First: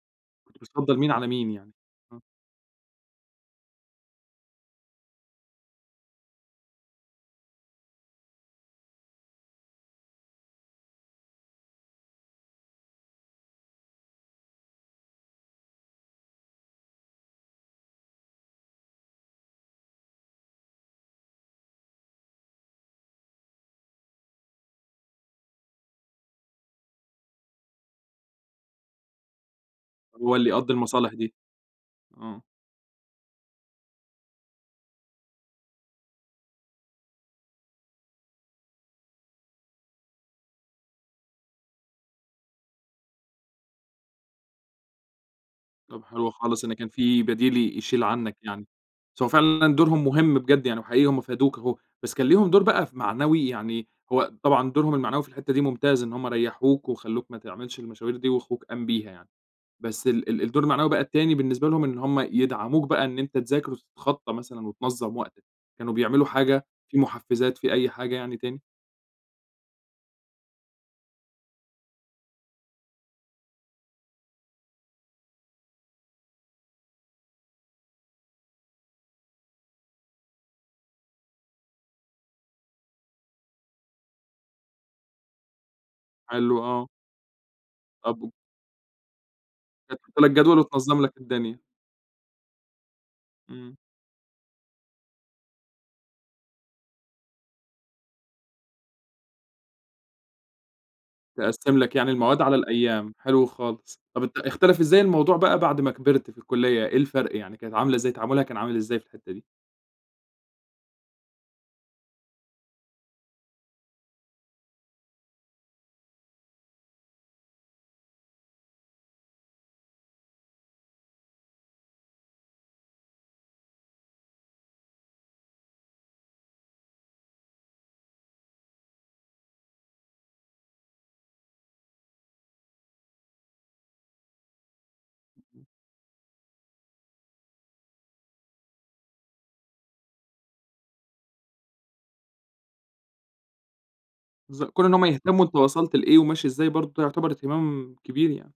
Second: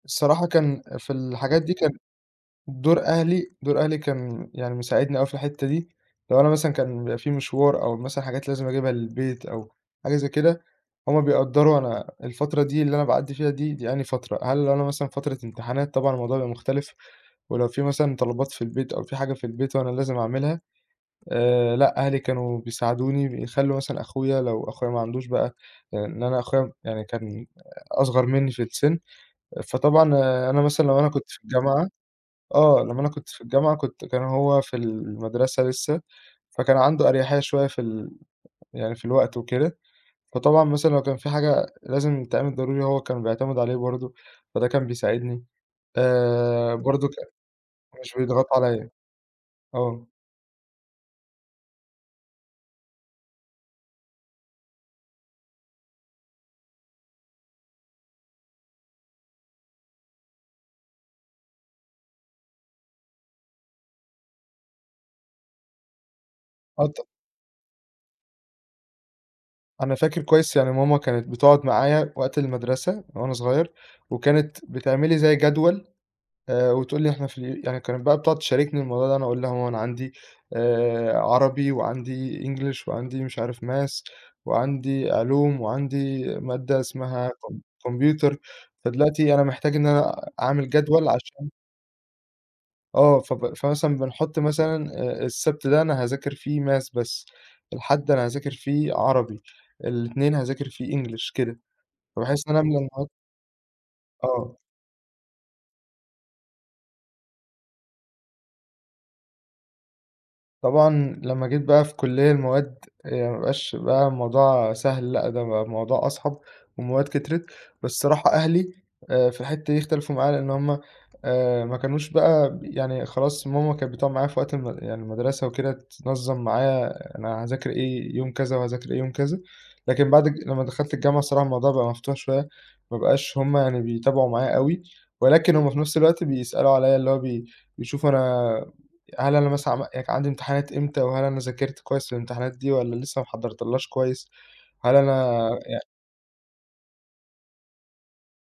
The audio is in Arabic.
الصراحة كنت كان، بتفضَّل مين في على مين الحاجات يعني؟ دي كان [unintelligible] دور أهلي دور أهلي كان يعني مساعدني أوي في الحتّة دي، لو أنا مثلًا كان بيبقى في مشوار أو مثلًا حاجات لازم اجيبها للبيت أو حاجة زي كده، هُم بيقدّروا أنا الفترة دي اللي أنا باعدّي فيها دي، دي أنهي فترة، هل أنا مثلًا فترة امتحانات طبعًا الموضوع بيبقى مختلف، ولو في مثلًا طلبات في البيت أو في حاجة في البيت وأنا لازم اعملها، آآ لأ أهلي كانوا بيساعدوني بيخلّوا مثلًا أخويا لو أخويا ما عندوش بقى، لإن أنا أخويا م يعني كان أصغر منّي في السِن، فطبعًا هو اللي أنا يقضّي مثلًا لو أنا المصالح كنت دي. في الجامعة، آه. آه، لمّا أنا كنت في الجامعة كنت كان هو في المدرسة لسّه، فكان عنده أريحية شوية في ال يعني في الوقت وكده، فطبعًا مثلًا لو كان في حاجة لازم تتعمل ضروري هو كانوا بيعتمدوا عليه برضه، فده كان بيساعدني، طَب حلو خالص إن آآ كان برضه ك في بديل ي يشيل مش عنّك بيضغطوا يعني، عليَّ. بس هو فعلًا دورهم آه. مهم بجد يعني وحقيقي هُم فادوك أهو، بس كان ليهم دور بقى ف معنوي يعني، هو طبعًا دورهم المعنوي في الحتّة دي ممتاز إن هُم ريّحوك، وخلّوك ما تعملش المشاوير دي وأخوك قام بيها يعني، بس ال ال الدور المعنوي بقى التاني بالنسبة لهم إن هُم يدعموك بقى إن أنت تذاكر وتتخطّى مثلًا وتنظّم وقتك، كانوا بيعملوا حاجة، آه في ط محفّزات في أي حاجة يعني تاني؟ أنا فاكر كويس يعني ماما كانت بتقعُد معايا وقت المدرسة وأنا صغيّر، وكانت بتعمل لي زي جدوَل، آآ وتقول لي إحنا في ال يعني كانت بقى بتقعُد تشاركني الموضوع ده، أنا اقول لها: "يا ماما أنا عندي آآ عربي، وعندي English وعندي مش عارف math، وعندي علوم، وعندي حلو مادة آه. اسمها كم [unintelligible] كمبيوتر، فدلوقتي أنا محتاج إن كانت تحط أنا لك جدول أعمل وتنظّم جدوَل لك عشان" الدنيا. آه فب إمم. فمثلًا بنحط مثلًا آآ آآ السَبت ده أنا هاذاكر فيه math بس، الحد أنا هاذاكر فيه عربي، الاتنين هاذاكر فيه English كده، تقسّم لك يعني المواد فباحس على إن أنا من [unintelligible] الأيام، حلو خالص، طَب أت آه. اختلف إزاي الموضوع بقى بعد ما كبِرت في الكلّية، إيه الفرْق يعني؟ كانت عاملة إزاي؟ تعامُلها كان عامل إزاي في الحتّة دي؟ طبعًا لمّا جيت بقى في كلّية المواد، يعني ما بقاش بقى الموضوع سهل لأ ده بقى الموضوع أصعب، والمواد كترِت، بس الصراحة أهلي آآ في الحتّة دي اختلفوا معايا لإن هُم آآ ما كانوش بقى ب يعني خلاص ماما كان بتقعُد معايا في وقت الم يعني المدرسة وكده، تنظّم معايا أنا هاذاكر إيه يوم كذا، وهاذاكر إيه يوم كذا، لكن بعد الج لمّا دخلت الجامعة الصراحة الموضوع بقى مفتوح شوية، ما بقاش هُم يعني بيتابعوا معايا أوي، ولكن هُم في نفْس الوقت بيسألوا عليَّ اللي هو بي بيشوفوا أنا هل أنا مثلًا عم يعني كان عندي امتحانات إمتى؟ وهل أنا ذاكرت كويس للامتحانات دي والّا لسّه ما حضّرتلهاش كويس؟ بالض كون إن هل هُم أنا يهتمّوا أنت يع وصلت لإيه وماشي إزاي، برضه ده يعتبر اهتمام كبير يعني.